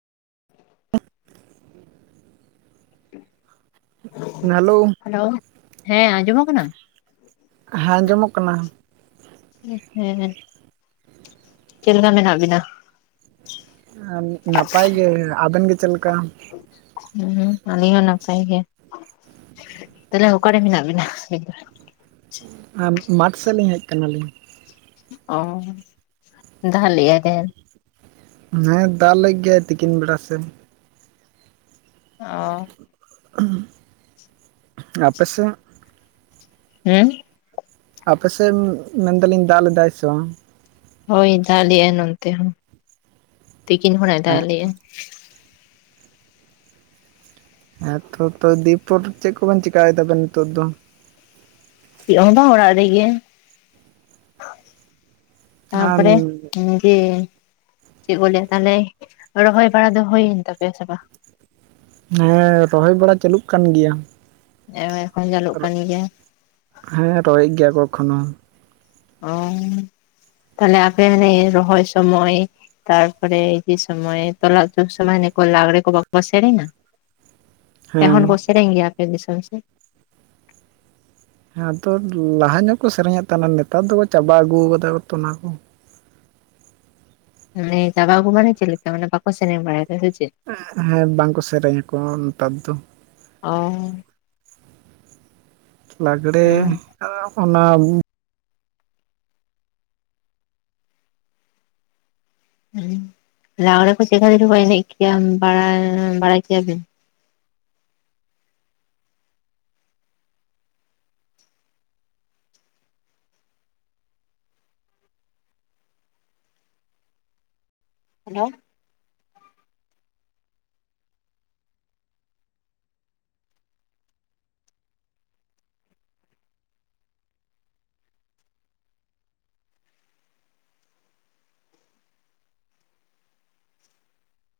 Hello ᱦᱮᱸ ᱟᱸᱡᱚᱢᱚᱜ ᱠᱟᱱᱟ? ᱦᱮᱸ ᱟᱸᱡᱚᱢᱚᱜ ᱠᱟᱱᱟ᱾ ᱦᱮᱸ ᱦᱮᱸ, ᱪᱮᱫ ᱞᱮᱠᱟ ᱢᱮᱱᱟᱜ ᱵᱤᱱᱟ? ᱱᱟᱯᱟᱭ ᱜᱮ, ᱟᱵᱮᱱ ᱜᱮ ᱪᱮᱫ ᱞᱮᱠᱟ? ᱦᱩᱸ ᱟᱞᱤᱧ ᱦᱚᱸ ᱱᱟᱯᱟᱭ ᱜᱮ᱾ ᱛᱟᱦᱚᱞᱮ ᱚᱠᱟᱨᱮ ᱢᱮᱱᱟᱜ ᱵᱤᱱᱟ ᱟᱵᱤᱱ ᱫᱚ? ᱮᱢ ᱢᱟᱴᱷ ᱥᱮᱫ ᱞᱤᱧ ᱦᱮᱡ ᱠᱟᱱᱟᱞᱤᱧ᱾ ᱚ ᱫᱟᱜ ᱞᱮᱜ-ᱟᱭ ᱛᱮᱦᱮᱱ? ᱦᱮᱸ ᱫᱟᱜ ᱞᱮᱜ ᱜᱮᱭᱟᱭ ᱛᱤᱠᱤᱱ ᱵᱮᱲᱟ ᱥᱮᱱ᱾ ᱚ᱾ [inaudible] ᱟᱯᱮ ᱥᱮᱫ? ᱦᱩᱸ? ᱟᱯᱮᱥᱮᱫ ᱢᱮᱱᱫᱟᱞᱤᱧ ᱫᱟᱜ ᱞᱮᱫᱟᱭ ᱥᱮ ᱵᱟᱝ? ᱦᱳᱭ ᱫᱟᱜ ᱞᱮᱜ-ᱟᱭ ᱱᱚᱱᱛᱮ ᱦᱚᱸ ᱛᱤᱠᱤᱱ ᱠᱷᱚᱲᱟᱜ-ᱮ ᱫᱟᱜ ᱞᱮᱜ-ᱟ᱾ ᱦᱮᱸᱛᱚ ᱦᱮᱸᱛᱚ ᱛᱚ ᱫᱤ ᱯᱚᱨ ᱪᱮᱫ ᱠᱚᱵᱮᱱ ᱪᱤᱠᱟᱭ ᱫᱟᱵᱮᱱ ᱱᱤᱛᱚᱜ ᱫᱚ? ᱪᱮᱫ ᱦᱚᱵᱟᱝ ᱦᱚᱲᱟᱜ ᱨᱮ ᱜᱮ, ᱟᱨ ᱦᱮᱸ ᱛᱟᱨᱯᱚᱨᱮ ᱡᱮ, ᱪᱮᱫ ᱠᱚ ᱞᱟᱹᱭᱟ ᱛᱟᱦᱚᱞᱮ ᱨᱚᱦᱚᱭ ᱵᱟᱲᱟ ᱫᱚ ᱦᱩᱭᱮᱱ ᱛᱟᱯᱮᱭᱟ ᱥᱮ ᱵᱟᱝ? ᱦᱮᱸ ᱨᱚᱦᱚᱭ ᱵᱟᱲᱟ ᱪᱟᱹᱞᱩᱜ ᱠᱟᱱ ᱜᱮᱭᱟ, ᱮᱢ ᱮᱠᱷᱚᱱ ᱡᱟᱹᱞᱩᱜ ᱠᱟᱱ ᱜᱮᱭᱟ, ᱦᱮᱸ, ᱨᱚᱦᱚᱭ ᱜᱮᱭᱟ ᱠᱚ ᱮᱠᱷᱚᱱᱳ, ᱚᱻ ᱛᱟᱦᱚᱞᱮ ᱟᱯᱮ ᱦᱟᱱᱮ ᱨᱚᱦᱚᱭ ᱥᱚᱢᱚᱭ, ᱛᱟᱨᱯᱚᱨᱮ ᱡᱮ ᱥᱚᱢᱚᱭ ᱛᱚᱞᱟ ᱥᱚᱢᱚᱭ ᱞᱟᱜᱽᱲᱮ ᱠᱚ ᱵᱟᱠᱚ ᱥᱮᱨᱮᱧᱟ? [unintelligible] ᱱᱮᱦᱚᱨ ᱵᱚ ᱥᱮᱨᱜ ᱜᱮᱭᱟ ᱟᱯᱮ ᱫᱤᱥᱚᱢ ᱥᱮᱫ? ᱦᱮᱸ ᱟᱫᱚ ᱞᱟᱦᱟ ᱧᱚᱜ ᱠᱚ ᱥᱮᱨᱮᱧᱮᱫ ᱛᱟᱦᱮᱱᱟ ᱱᱮᱛᱟᱨ ᱫᱚ ᱠᱚ ᱪᱟᱵᱟ ᱟᱹᱜᱩ ᱠᱟᱫᱟᱚ ᱚᱱᱟ ᱠᱚ, ᱢᱟᱱᱮ ᱪᱟᱵᱟ ᱟᱜᱩ ᱢᱟᱱᱮ ᱪᱮᱫ ᱞᱮᱠᱟ ᱢᱟᱱᱮ ᱵᱟᱠᱚ ᱥᱮᱨᱮᱧ ᱵᱟᱲᱟᱭᱟ? ᱦᱮᱸ ᱦᱮᱸ ᱵᱟᱝᱠᱚ ᱥᱮᱨᱮᱧᱟ ᱠᱚ ᱱᱮᱛᱟᱨ ᱫᱚ, ᱚᱻ, ᱞᱟᱜᱽᱲᱮ ᱦᱮᱸ ᱚᱱᱟ, ᱦᱩᱸ ᱞᱟᱜᱽᱲᱮ ᱠᱚ ᱪᱮᱠᱟ ᱨᱮᱪᱠᱚ ᱮᱱᱮᱡ ᱜᱮᱭᱟ ᱵᱟᱲᱟ ᱵᱟᱲᱟᱭ ᱠᱮᱭᱟ ᱵᱮᱱ? ᱦᱮᱞᱳ,